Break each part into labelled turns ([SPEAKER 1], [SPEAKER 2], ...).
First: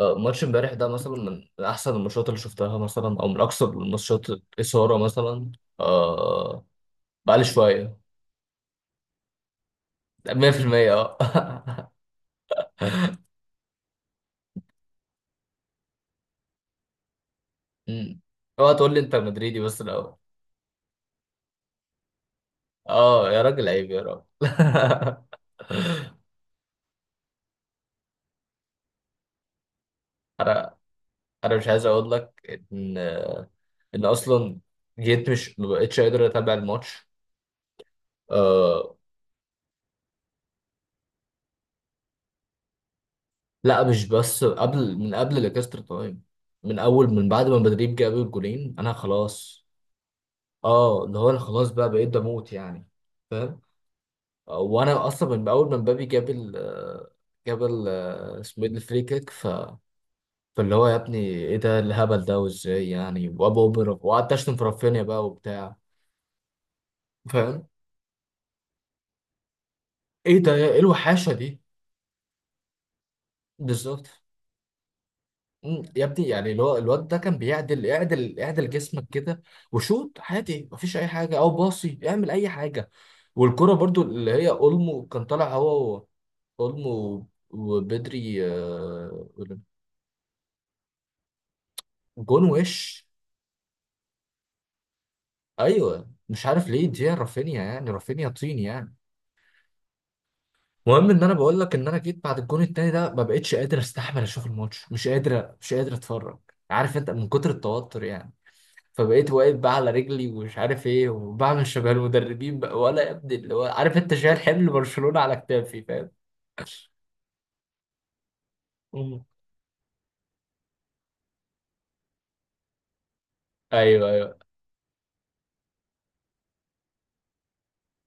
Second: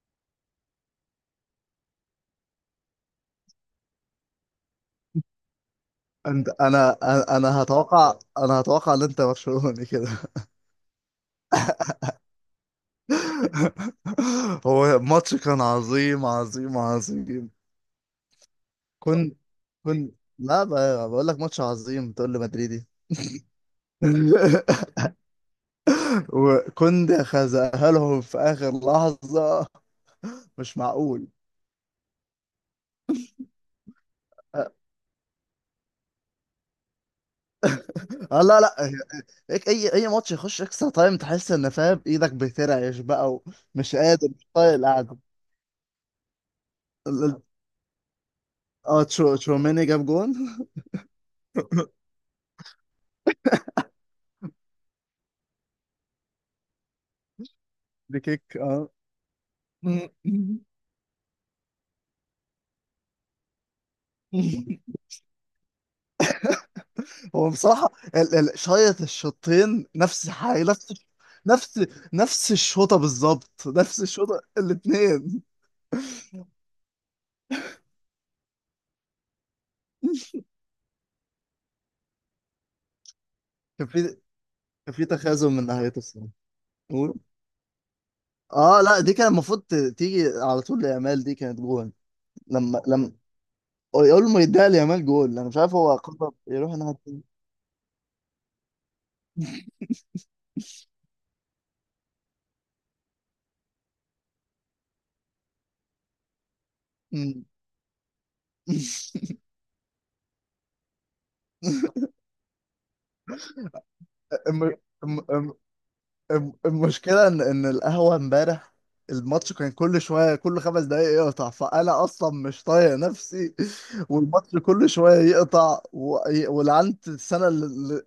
[SPEAKER 1] ماتش امبارح ده مثلا من احسن الماتشات اللي شفتها مثلا او من اكثر الماتشات اثاره مثلا.
[SPEAKER 2] انت
[SPEAKER 1] آه
[SPEAKER 2] انا انا
[SPEAKER 1] بقالي
[SPEAKER 2] أنا
[SPEAKER 1] شويه
[SPEAKER 2] هتوقع، انا هتوقع ان انت برشلوني كده.
[SPEAKER 1] 100% اه.
[SPEAKER 2] هو الماتش كان عظيم عظيم عظيم.
[SPEAKER 1] أمم. اوعى تقول لي انت
[SPEAKER 2] كنت
[SPEAKER 1] مدريدي بس
[SPEAKER 2] كنت
[SPEAKER 1] الاول.
[SPEAKER 2] لا، بقول لك ماتش عظيم تقول لي مدريدي؟
[SPEAKER 1] اه يا راجل، عيب يا راجل.
[SPEAKER 2] وكنت خزقها لهم في اخر لحظة.
[SPEAKER 1] انا
[SPEAKER 2] مش معقول!
[SPEAKER 1] انا مش عايز اقول لك ان ان اصلا جيت، مش ما بقتش قادر اتابع الماتش.
[SPEAKER 2] اه، لا لا،
[SPEAKER 1] آه،
[SPEAKER 2] هيك اي ماتش يخش اكسترا تايم تحس ان فاهم ايدك بترعش بقى،
[SPEAKER 1] لا
[SPEAKER 2] ومش
[SPEAKER 1] مش
[SPEAKER 2] قادر،
[SPEAKER 1] بس
[SPEAKER 2] مش طايق
[SPEAKER 1] قبل، من
[SPEAKER 2] القعده.
[SPEAKER 1] قبل الاكسترا تايم. من اول،
[SPEAKER 2] ال-
[SPEAKER 1] من
[SPEAKER 2] ال-
[SPEAKER 1] بعد ما مدريد جاب الجولين انا
[SPEAKER 2] اه
[SPEAKER 1] خلاص.
[SPEAKER 2] تشوميني جاب جون.
[SPEAKER 1] اه اللي هو انا خلاص بقى بقيت بموت يعني، فاهم؟ وانا اصلا من اول ما مبابي جاب ال آه، جاب ال
[SPEAKER 2] دي
[SPEAKER 1] آه،
[SPEAKER 2] كيك،
[SPEAKER 1] اسمه ايه ده،
[SPEAKER 2] اه.
[SPEAKER 1] الفري كيك.
[SPEAKER 2] مم.
[SPEAKER 1] فاللي هو يا ابني ايه ده الهبل ده، وازاي يعني، وابو اوبرا، وقعدت اشتم في رافينيا بقى وبتاع،
[SPEAKER 2] هو
[SPEAKER 1] فاهم؟
[SPEAKER 2] بصراحة شايط الشوطين. نفس
[SPEAKER 1] ايه ده،
[SPEAKER 2] حاجة،
[SPEAKER 1] ايه الوحاشه دي؟
[SPEAKER 2] نفس نفس الشوطة بالظبط، نفس
[SPEAKER 1] بالظبط.
[SPEAKER 2] الشوطة الاتنين.
[SPEAKER 1] يا ابني يعني اللي هو الواد ده كان بيعدل، اعدل اعدل جسمك كده، وشوط عادي مفيش اي حاجه او باصي اعمل اي حاجه. والكرة
[SPEAKER 2] كان
[SPEAKER 1] برضو
[SPEAKER 2] في
[SPEAKER 1] اللي هي
[SPEAKER 2] كان في
[SPEAKER 1] اولمو كان
[SPEAKER 2] تخاذل
[SPEAKER 1] طالع
[SPEAKER 2] من
[SPEAKER 1] هو
[SPEAKER 2] ناحيته الصراحة. قول.
[SPEAKER 1] اولمو وبدري
[SPEAKER 2] اه لا، دي كان المفروض تيجي على طول ليامال، دي كانت جول.
[SPEAKER 1] جون. وش؟
[SPEAKER 2] لما يقول ما يديها ليامال جول، انا مش عارف هو
[SPEAKER 1] ايوه
[SPEAKER 2] قرر
[SPEAKER 1] مش عارف
[SPEAKER 2] يروح
[SPEAKER 1] ليه
[SPEAKER 2] الناحية
[SPEAKER 1] دي،
[SPEAKER 2] التانية.
[SPEAKER 1] رافينيا يعني، رافينيا طين يعني. المهم ان انا بقول لك ان انا جيت بعد الجون التاني ده ما بقتش قادر استحمل اشوف الماتش، مش قادر مش قادر اتفرج، عارف انت من
[SPEAKER 2] أمم.
[SPEAKER 1] كتر التوتر يعني. فبقيت واقف بقى على رجلي ومش عارف ايه، وبعمل شبه المدربين بقى، ولا يا ابني اللي هو عارف انت، شايل حمل
[SPEAKER 2] الم-
[SPEAKER 1] برشلونة على
[SPEAKER 2] الم-
[SPEAKER 1] كتافي، فاهم؟
[SPEAKER 2] المشكلة إن القهوة إمبارح،
[SPEAKER 1] مم.
[SPEAKER 2] الماتش كان كل شوية، كل خمس دقايق يقطع، فأنا أصلا مش طايق نفسي.
[SPEAKER 1] ايوه ايوه.
[SPEAKER 2] والماتش كل شوية يقطع ولعنت السنة اللي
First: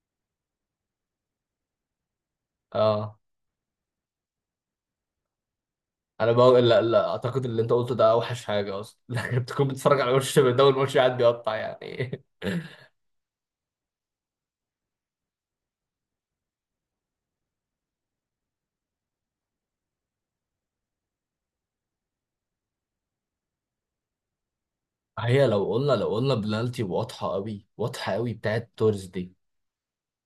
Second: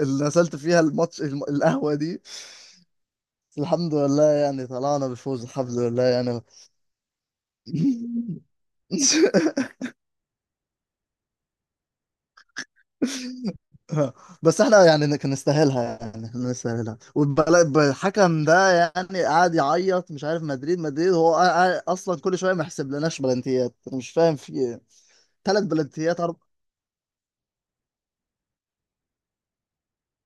[SPEAKER 2] اللي نزلت فيها الماتش، القهوة دي.
[SPEAKER 1] اه
[SPEAKER 2] بس الحمد لله يعني، طلعنا بفوز الحمد لله
[SPEAKER 1] انا
[SPEAKER 2] يعني.
[SPEAKER 1] بقول لا، لا اعتقد اللي انت قلته ده اوحش حاجه اصلا، لكن بتكون بتتفرج على وش ده والوش قاعد بيقطع يعني.
[SPEAKER 2] اه. بس احنا يعني كان نستاهلها، يعني كان نستاهلها. والحكم ده يعني قاعد يعيط مش عارف، مدريد هو اصلا كل شويه ما يحسب لناش بلانتيات. أنا مش فاهم في ايه.
[SPEAKER 1] هي
[SPEAKER 2] ثلاث
[SPEAKER 1] لو قلنا،
[SPEAKER 2] بلانتيات، أرب...
[SPEAKER 1] بلالتي واضحه قوي، واضحه قوي بتاعت تورز دي،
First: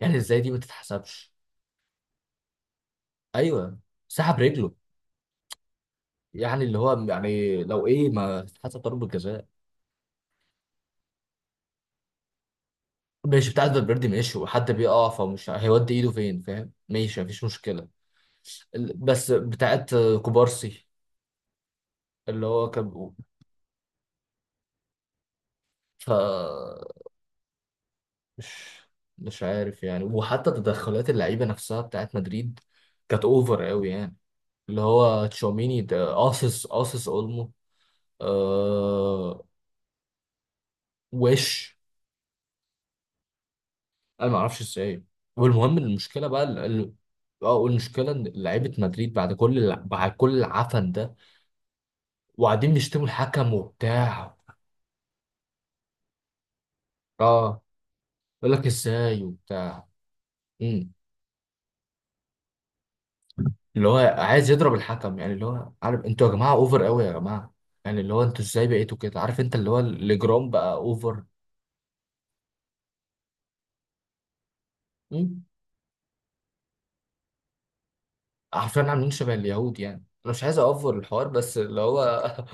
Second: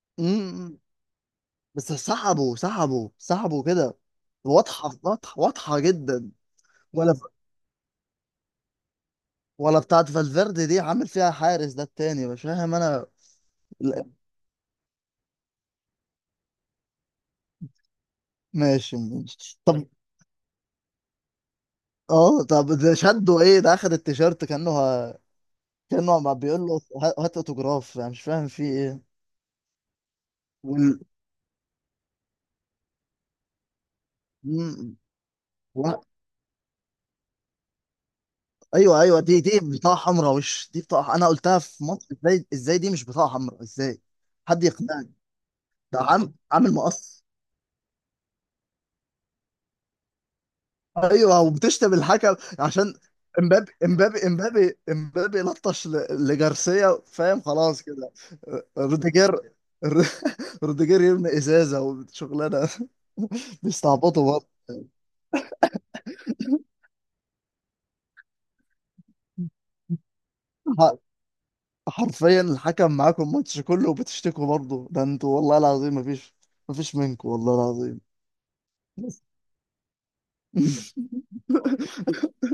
[SPEAKER 1] يعني ازاي دي ما
[SPEAKER 2] مم.
[SPEAKER 1] تتحسبش؟
[SPEAKER 2] بس سحبوا سحبوا سحبوا
[SPEAKER 1] ايوه،
[SPEAKER 2] كده.
[SPEAKER 1] سحب رجله،
[SPEAKER 2] واضحه واضحه واضحه جدا.
[SPEAKER 1] يعني اللي هو
[SPEAKER 2] ولا
[SPEAKER 1] يعني لو ايه ما تتحسب ضربه جزاء؟
[SPEAKER 2] ولا بتاعت فالفيردي دي، عامل فيها حارس ده التاني مش فاهم انا.
[SPEAKER 1] ماشي، بتاعت
[SPEAKER 2] لا،
[SPEAKER 1] فالفيردي ماشي، وحد بيقع فمش هيودي ايده فين، فاهم، ماشي، مفيش مشكله.
[SPEAKER 2] ماشي
[SPEAKER 1] بس
[SPEAKER 2] ماشي. طب،
[SPEAKER 1] بتاعت كوبارسي
[SPEAKER 2] اه
[SPEAKER 1] اللي
[SPEAKER 2] طب
[SPEAKER 1] هو
[SPEAKER 2] ده
[SPEAKER 1] كان.
[SPEAKER 2] شدوا ايه؟ ده اخد التيشيرت كانه
[SPEAKER 1] ف
[SPEAKER 2] كانه ما بيقول له، هات اوتوجراف. انا مش فاهم في
[SPEAKER 1] مش
[SPEAKER 2] ايه.
[SPEAKER 1] مش عارف يعني. وحتى
[SPEAKER 2] وال...
[SPEAKER 1] تدخلات اللعيبه نفسها بتاعت مدريد كانت اوفر قوي يعني، اللي
[SPEAKER 2] مم.
[SPEAKER 1] هو تشاوميني
[SPEAKER 2] و...
[SPEAKER 1] ده قاصص قاصص اولمو.
[SPEAKER 2] ايوه ايوه، دي
[SPEAKER 1] آه
[SPEAKER 2] دي بطاقه حمراء! مش دي بطاقه، انا
[SPEAKER 1] وش؟
[SPEAKER 2] قلتها في مصر. ازاي دي مش بطاقه حمراء؟ ازاي؟
[SPEAKER 1] انا ما اعرفش
[SPEAKER 2] حد
[SPEAKER 1] ازاي.
[SPEAKER 2] يقنعني.
[SPEAKER 1] والمهم
[SPEAKER 2] ده
[SPEAKER 1] المشكله
[SPEAKER 2] عم
[SPEAKER 1] بقى
[SPEAKER 2] عامل مقص.
[SPEAKER 1] المشكله ان لعيبه مدريد بعد كل العفن ده،
[SPEAKER 2] ايوه، وبتشتم الحكم
[SPEAKER 1] وقاعدين
[SPEAKER 2] عشان
[SPEAKER 1] بيشتموا الحكم وبتاع.
[SPEAKER 2] امبابي لطش لجارسيا فاهم،
[SPEAKER 1] اه
[SPEAKER 2] خلاص كده.
[SPEAKER 1] يقول لك ازاي
[SPEAKER 2] روديجير.
[SPEAKER 1] وبتاع،
[SPEAKER 2] روديجير يرمي ازازه وشغلانه.
[SPEAKER 1] اللي هو
[SPEAKER 2] بيستعبطوا.
[SPEAKER 1] عايز يضرب الحكم يعني، اللي هو عارف انتوا يا جماعه اوفر قوي يا جماعه، يعني اللي هو انتوا ازاي بقيتوا كده؟ عارف
[SPEAKER 2] برضه
[SPEAKER 1] انت اللي هو الاجرام بقى اوفر.
[SPEAKER 2] حرفيا الحكم معاكم الماتش كله وبتشتكوا برضه. ده انتوا
[SPEAKER 1] مم.
[SPEAKER 2] والله العظيم، مفيش منكم والله العظيم.
[SPEAKER 1] عارفين عاملين
[SPEAKER 2] بس
[SPEAKER 1] شبه اليهود يعني، انا مش عايز اوفر الحوار بس اللي هو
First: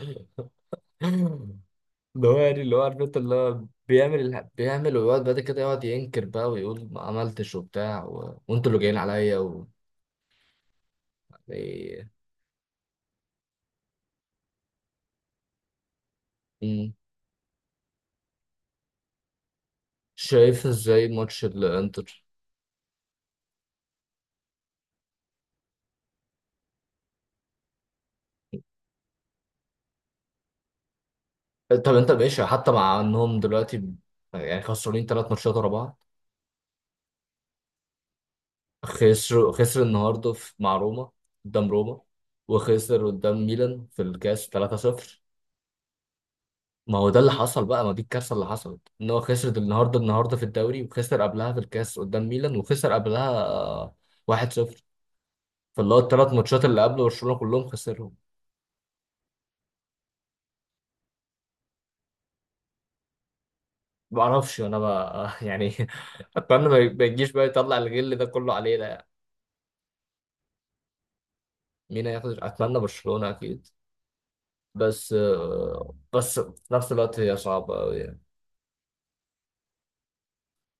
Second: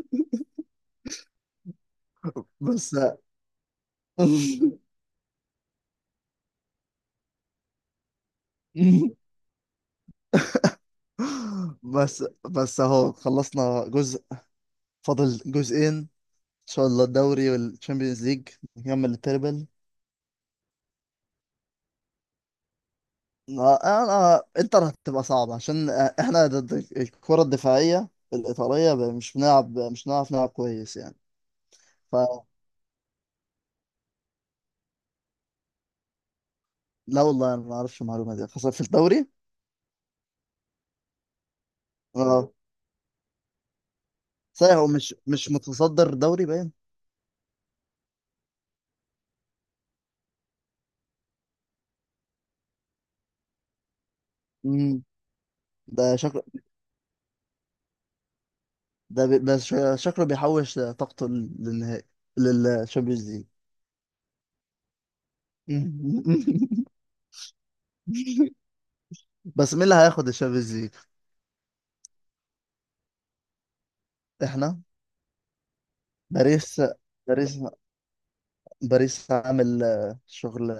[SPEAKER 1] اللي هو يعني اللي هو
[SPEAKER 2] بس
[SPEAKER 1] عارف انت اللي هو بيعمل بيعمل، ويقعد بعد كده يقعد ينكر بقى ويقول ما عملتش وبتاع، و... وانتوا اللي جايين عليا، و... يعني.
[SPEAKER 2] بس بس اهو خلصنا جزء. فاضل جزئين، ان شاء
[SPEAKER 1] مم.
[SPEAKER 2] الله الدوري والتشامبيونز ليج، نكمل التربل.
[SPEAKER 1] شايف ازاي ماتش الانتر؟
[SPEAKER 2] انا انتر هتبقى صعبة، عشان احنا ضد الكرة الدفاعية الإيطالية. مش بنلعب، مش بنعرف نلعب كويس يعني.
[SPEAKER 1] طب انت ماشي
[SPEAKER 2] فلا
[SPEAKER 1] حتى مع انهم دلوقتي يعني خسرانين ثلاث ماتشات ورا بعض؟
[SPEAKER 2] والله انا ما اعرفش المعلومة دي، خاصة في الدوري.
[SPEAKER 1] خسروا، خسر النهارده في، مع روما، قدام روما،
[SPEAKER 2] آه،
[SPEAKER 1] وخسر قدام ميلان في الكاس
[SPEAKER 2] صحيح، هو مش
[SPEAKER 1] 3-0.
[SPEAKER 2] مش متصدر دوري باين.
[SPEAKER 1] ما هو ده اللي حصل بقى، ما دي الكارثه اللي حصلت ان هو خسر النهارده، النهارده في الدوري، وخسر قبلها في الكاس قدام ميلان، وخسر قبلها 1-0.
[SPEAKER 2] امم.
[SPEAKER 1] فاللي هو
[SPEAKER 2] ده
[SPEAKER 1] الثلاث
[SPEAKER 2] شكله،
[SPEAKER 1] ماتشات اللي قبل برشلونه كلهم خسرهم.
[SPEAKER 2] ده بي... بس شا- شكله بيحوش طاقته للنهائي، للشامبيونز ليج.
[SPEAKER 1] ما اعرفش انا بقى يعني، اتمنى ما ما يجيش بقى يطلع الغل ده كله علينا يعني.
[SPEAKER 2] بس مين اللي هياخد الشامبيونز ليج؟
[SPEAKER 1] مين هياخد؟ اتمنى برشلونه اكيد،
[SPEAKER 2] احنا.
[SPEAKER 1] بس بس في
[SPEAKER 2] باريس،
[SPEAKER 1] نفس الوقت هي
[SPEAKER 2] باريس،
[SPEAKER 1] صعبه قوي يعني.
[SPEAKER 2] باريس عامل شغل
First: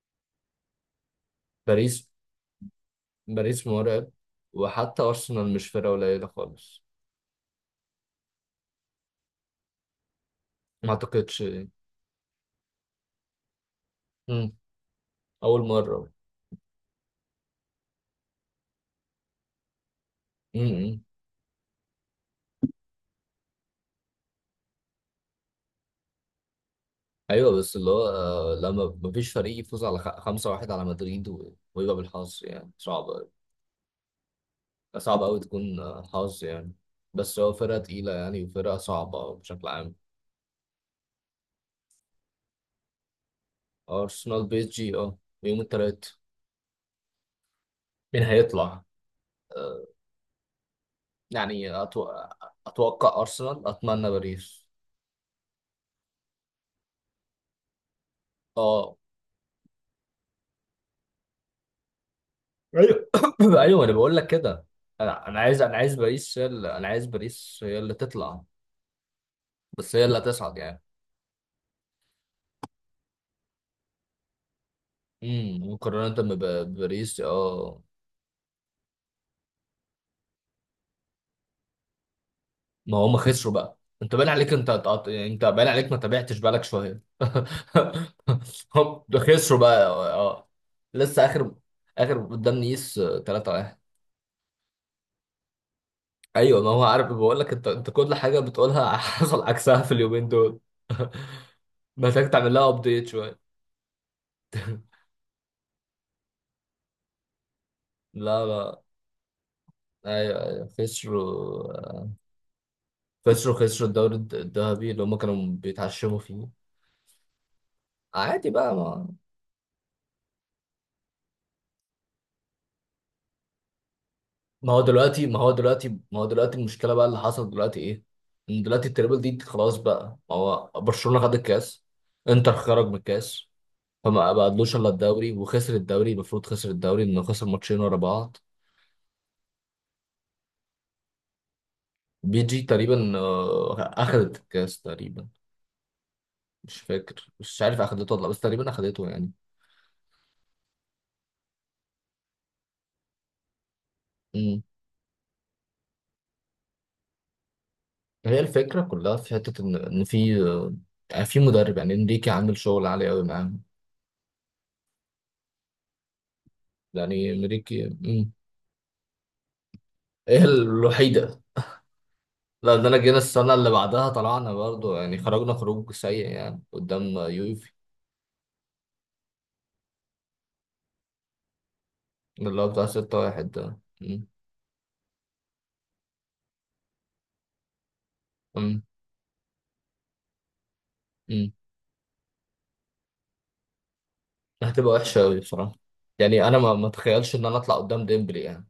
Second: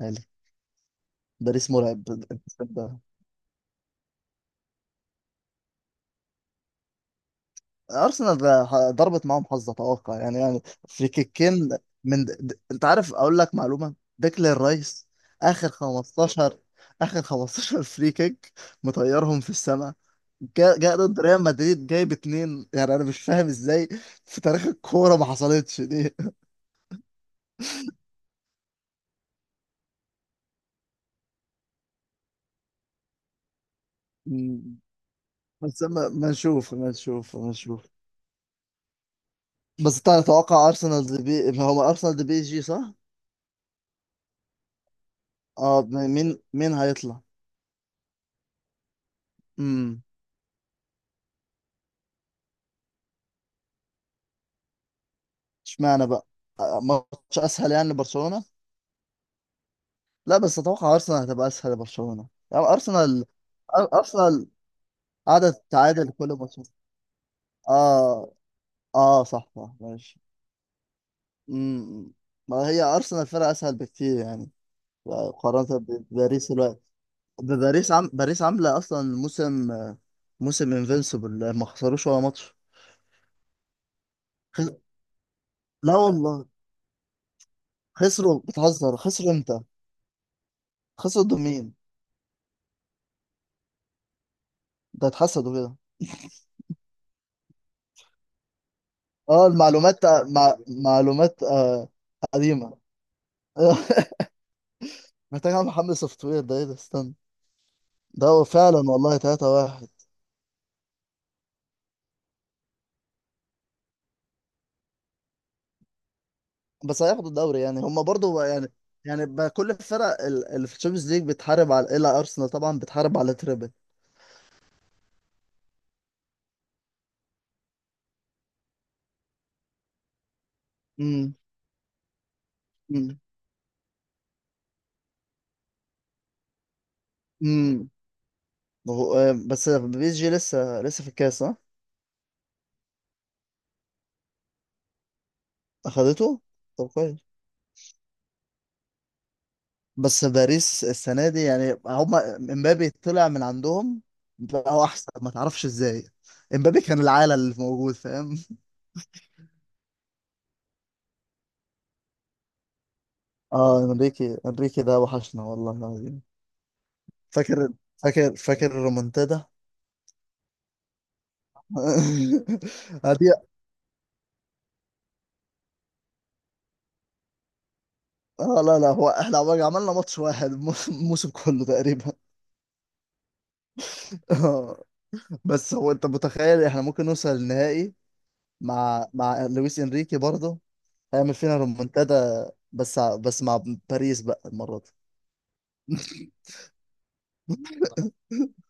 [SPEAKER 2] عالي. باريس مرعب.
[SPEAKER 1] باريس، باريس مرعب. وحتى أرسنال مش فرقة قليلة خالص.
[SPEAKER 2] ارسنال ضربت معاهم حظ اتوقع، يعني يعني
[SPEAKER 1] ما
[SPEAKER 2] في
[SPEAKER 1] أعتقدش.
[SPEAKER 2] كيكين. انت عارف اقول لك معلومه؟
[SPEAKER 1] مم.
[SPEAKER 2] ديكلان رايس،
[SPEAKER 1] أول
[SPEAKER 2] اخر
[SPEAKER 1] مرة.
[SPEAKER 2] 15، فري كيك مطيرهم في السماء. جاء جا جا
[SPEAKER 1] مم.
[SPEAKER 2] ضد ريال مدريد جايب اتنين، يعني انا مش فاهم ازاي. في تاريخ الكوره ما حصلتش دي.
[SPEAKER 1] أيوه بس اللي هو لما مفيش فريق يفوز على خمسة واحد على مدريد ويبقى بالحظ، يعني صعب أوي.
[SPEAKER 2] مم.
[SPEAKER 1] صعب أوي تكون
[SPEAKER 2] بس ما
[SPEAKER 1] حظ يعني.
[SPEAKER 2] نشوف، ما نشوف،
[SPEAKER 1] بس
[SPEAKER 2] ما
[SPEAKER 1] هو فرقة
[SPEAKER 2] نشوف.
[SPEAKER 1] تقيلة يعني وفرقة صعبة بشكل عام.
[SPEAKER 2] بس انت تتوقع ارسنال دي هو ارسنال دي بي جي صح؟
[SPEAKER 1] أرسنال، بي إس جي، أه يوم
[SPEAKER 2] اه.
[SPEAKER 1] التلات.
[SPEAKER 2] مين هيطلع؟
[SPEAKER 1] مين هيطلع؟ آه، يعني أتوقع أرسنال، أتمنى باريس.
[SPEAKER 2] اشمعنى بقى؟ ماتش اسهل يعني لبرشلونه.
[SPEAKER 1] أه
[SPEAKER 2] لا بس اتوقع ارسنال هتبقى اسهل لبرشلونه، يعني
[SPEAKER 1] ايوه.
[SPEAKER 2] ارسنال،
[SPEAKER 1] ايوه انا بقول لك
[SPEAKER 2] ارسنال
[SPEAKER 1] كده، انا
[SPEAKER 2] قاعده
[SPEAKER 1] عايز، انا عايز
[SPEAKER 2] تتعادل كل
[SPEAKER 1] باريس هي
[SPEAKER 2] ماتش.
[SPEAKER 1] اللي، انا عايز باريس هي اللي
[SPEAKER 2] اه،
[SPEAKER 1] تطلع.
[SPEAKER 2] اه صح صح،
[SPEAKER 1] بس هي اللي
[SPEAKER 2] ماشي.
[SPEAKER 1] هتصعد يعني.
[SPEAKER 2] امم. ما هي ارسنال فرقه اسهل بكتير يعني، مقارنه
[SPEAKER 1] مقارنه
[SPEAKER 2] بباريس الوقت.
[SPEAKER 1] بباريس اه.
[SPEAKER 2] باريس عامله اصلا موسم، انفنسبل، ما خسروش ولا ماتش.
[SPEAKER 1] ما هم خسروا بقى، انت باين عليك، انت
[SPEAKER 2] خس...
[SPEAKER 1] انت انت باين عليك
[SPEAKER 2] لا
[SPEAKER 1] ما تابعتش
[SPEAKER 2] والله.
[SPEAKER 1] بالك شويه.
[SPEAKER 2] خسروا؟ بتهزر!
[SPEAKER 1] هم ده
[SPEAKER 2] خسروا
[SPEAKER 1] خسروا
[SPEAKER 2] امتى؟
[SPEAKER 1] بقى اه.
[SPEAKER 2] خسروا
[SPEAKER 1] لسه
[SPEAKER 2] ضد
[SPEAKER 1] اخر،
[SPEAKER 2] مين؟
[SPEAKER 1] اخر قدام نيس 3-1.
[SPEAKER 2] ده اتحسدوا كده.
[SPEAKER 1] ايوه، ما هو عارف، بقول لك انت كل حاجه بتقولها حصل
[SPEAKER 2] اه،
[SPEAKER 1] عكسها في
[SPEAKER 2] المعلومات،
[SPEAKER 1] اليومين دول.
[SPEAKER 2] معلومات
[SPEAKER 1] محتاج تعمل لها
[SPEAKER 2] قديمة.
[SPEAKER 1] ابديت شويه.
[SPEAKER 2] محتاج اعمل محمل سوفت وير، ده ايه ده، استنى. ده هو
[SPEAKER 1] لا
[SPEAKER 2] فعلا
[SPEAKER 1] لا
[SPEAKER 2] والله 3 واحد!
[SPEAKER 1] ايوه ايوه، خسروا، خسروا خسروا الدوري الذهبي اللي هم كانوا بيتعشموا فيه.
[SPEAKER 2] بس هياخدوا الدوري يعني، هم برضو
[SPEAKER 1] عادي
[SPEAKER 2] يعني.
[SPEAKER 1] بقى، ما
[SPEAKER 2] يعني بقى كل الفرق اللي في الشامبيونز ليج بتحارب على الا، ارسنال طبعا بتحارب على تريبل.
[SPEAKER 1] ما هو دلوقتي المشكله بقى اللي حصل دلوقتي ايه؟ ان دلوقتي التريبل دي خلاص بقى، ما هو برشلونه خد
[SPEAKER 2] امم.
[SPEAKER 1] الكاس، انتر خرج من
[SPEAKER 2] امم.
[SPEAKER 1] الكاس، فما بقالوش الا الدوري، وخسر الدوري، المفروض خسر الدوري انه خسر ماتشين
[SPEAKER 2] امم.
[SPEAKER 1] ورا بعض.
[SPEAKER 2] بس PSG لسه في الكاس ها؟
[SPEAKER 1] بي جي تقريبا اخذت الكاس تقريبا.
[SPEAKER 2] اخدته.
[SPEAKER 1] مش
[SPEAKER 2] طب
[SPEAKER 1] فاكر،
[SPEAKER 2] كويس.
[SPEAKER 1] مش عارف اخدته ولا لأ، بس تقريبا اخدته.
[SPEAKER 2] بس باريس السنة دي، يعني هما امبابي طلع من عندهم،
[SPEAKER 1] يعني
[SPEAKER 2] بقى هو أحسن، ما تعرفش إزاي. امبابي كان العالة اللي موجود فاهم.
[SPEAKER 1] هي الفكرة كلها في حتة إن في يعني في مدرب، يعني إنريكي عامل شغل عالي أوي معاهم.
[SPEAKER 2] اه، انريكي ده وحشنا والله العظيم.
[SPEAKER 1] يعني
[SPEAKER 2] فاكر
[SPEAKER 1] إنريكي. مم.
[SPEAKER 2] فاكر الرومنتادا!
[SPEAKER 1] هي الوحيدة. لا ده أنا جينا
[SPEAKER 2] هدي.
[SPEAKER 1] السنة اللي بعدها، طلعنا برضو يعني، خرجنا خروج سيء يعني قدام يوفي،
[SPEAKER 2] اه لا لا، هو احنا عملنا ماتش واحد الموسم كله تقريبا.
[SPEAKER 1] اللي هو بتاع ستة واحد ده. مم.
[SPEAKER 2] آه، بس هو انت متخيل احنا ممكن نوصل النهائي،
[SPEAKER 1] مم.
[SPEAKER 2] مع لويس انريكي برضه؟ هيعمل
[SPEAKER 1] مم.
[SPEAKER 2] فينا رومنتادا، بس مع باريس بقى المرة دي.
[SPEAKER 1] هتبقى وحشة أوي بصراحة، يعني أنا ما أتخيلش إن أنا أطلع قدام ديمبلي يعني.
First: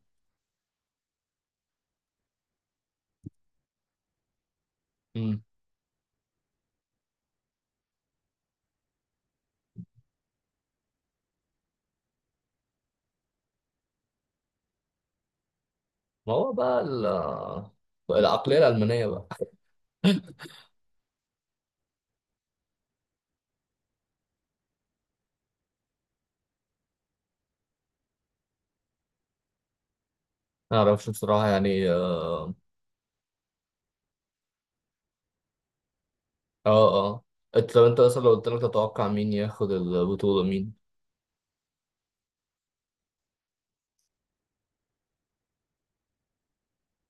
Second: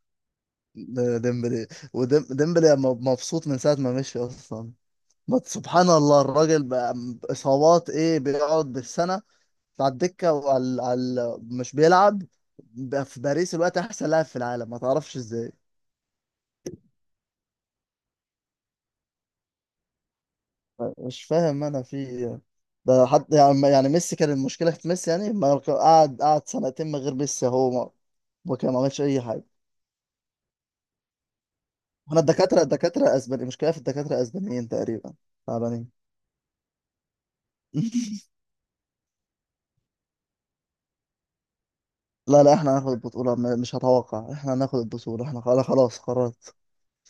[SPEAKER 2] ده ديمبلي، وديمبلي مبسوط من ساعة ما مشي أصلا. ما
[SPEAKER 1] مم.
[SPEAKER 2] سبحان الله الراجل بقى، إصابات إيه، بيقعد بالسنة على الدكة، على مش بيلعب، بقى في باريس الوقت أحسن لاعب في العالم ما تعرفش إزاي.
[SPEAKER 1] ما هو بقى العقلية الألمانية بقى.
[SPEAKER 2] مش فاهم أنا في إيه. ده حد؟ يعني ميسي كان المشكلة في ميسي؟ يعني ما قعد، قعد سنتين من غير ميسي، هو ما وكان ما عملش أي حاجة.
[SPEAKER 1] ما أعرفش بصراحة يعني
[SPEAKER 2] احنا الدكاترة، أسباني مشكلة في الدكاترة أسبانيين تقريبا، تعبانين.
[SPEAKER 1] اه اه انت لو، انت مثلا لو قلت لك تتوقع مين ياخد البطولة؟ مين؟
[SPEAKER 2] لا لا، احنا هناخد البطولة. مش هتوقع، احنا هناخد البطولة، احنا خلاص، قررت.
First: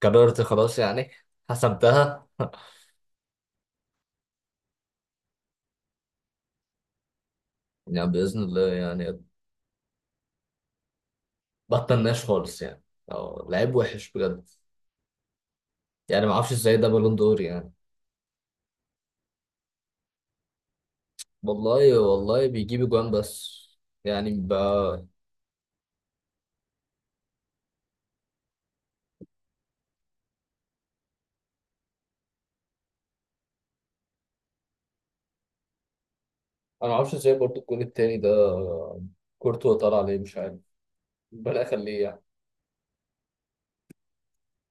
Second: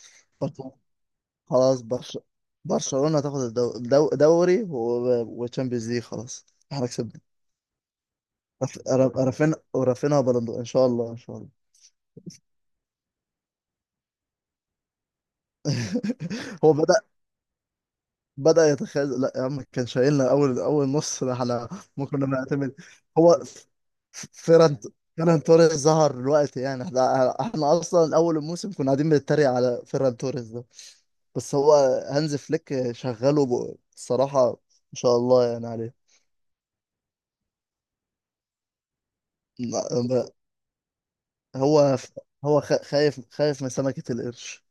[SPEAKER 1] قررت
[SPEAKER 2] برشلونة-
[SPEAKER 1] خلاص يعني،
[SPEAKER 2] خلاص برش...
[SPEAKER 1] حسبتها
[SPEAKER 2] برشلونة تاخد دوري وتشامبيونز ليج. خلاص احنا كسبنا.
[SPEAKER 1] يعني بإذن الله يعني،
[SPEAKER 2] رافين ورافينها بلندو، ان شاء الله.
[SPEAKER 1] بطلناش خالص يعني. اه لعيب وحش بجد، يعني ما اعرفش
[SPEAKER 2] هو
[SPEAKER 1] ازاي ده
[SPEAKER 2] بدأ،
[SPEAKER 1] بالون دور يعني.
[SPEAKER 2] يتخاذل. لا يا عم كان شايلنا، اول نص، ده احنا
[SPEAKER 1] والله،
[SPEAKER 2] ممكن
[SPEAKER 1] والله
[SPEAKER 2] نعتمد.
[SPEAKER 1] بيجيب اجوان
[SPEAKER 2] هو
[SPEAKER 1] بس،
[SPEAKER 2] ف-
[SPEAKER 1] يعني
[SPEAKER 2] فيران
[SPEAKER 1] انا
[SPEAKER 2] فيران توريس ظهر دلوقتي، يعني احنا اصلا اول الموسم كنا قاعدين بنتريق على فيران توريس. بس هو هانز فليك شغله بصراحة ما شاء الله يعني عليه.
[SPEAKER 1] ما اعرفش ازاي برضو الجون التاني ده كورتوا طلع
[SPEAKER 2] م-
[SPEAKER 1] عليه
[SPEAKER 2] ب-
[SPEAKER 1] مش عارف، ربنا
[SPEAKER 2] هو
[SPEAKER 1] يخليه يعني.
[SPEAKER 2] هو خايف خايف من سمكة القرش.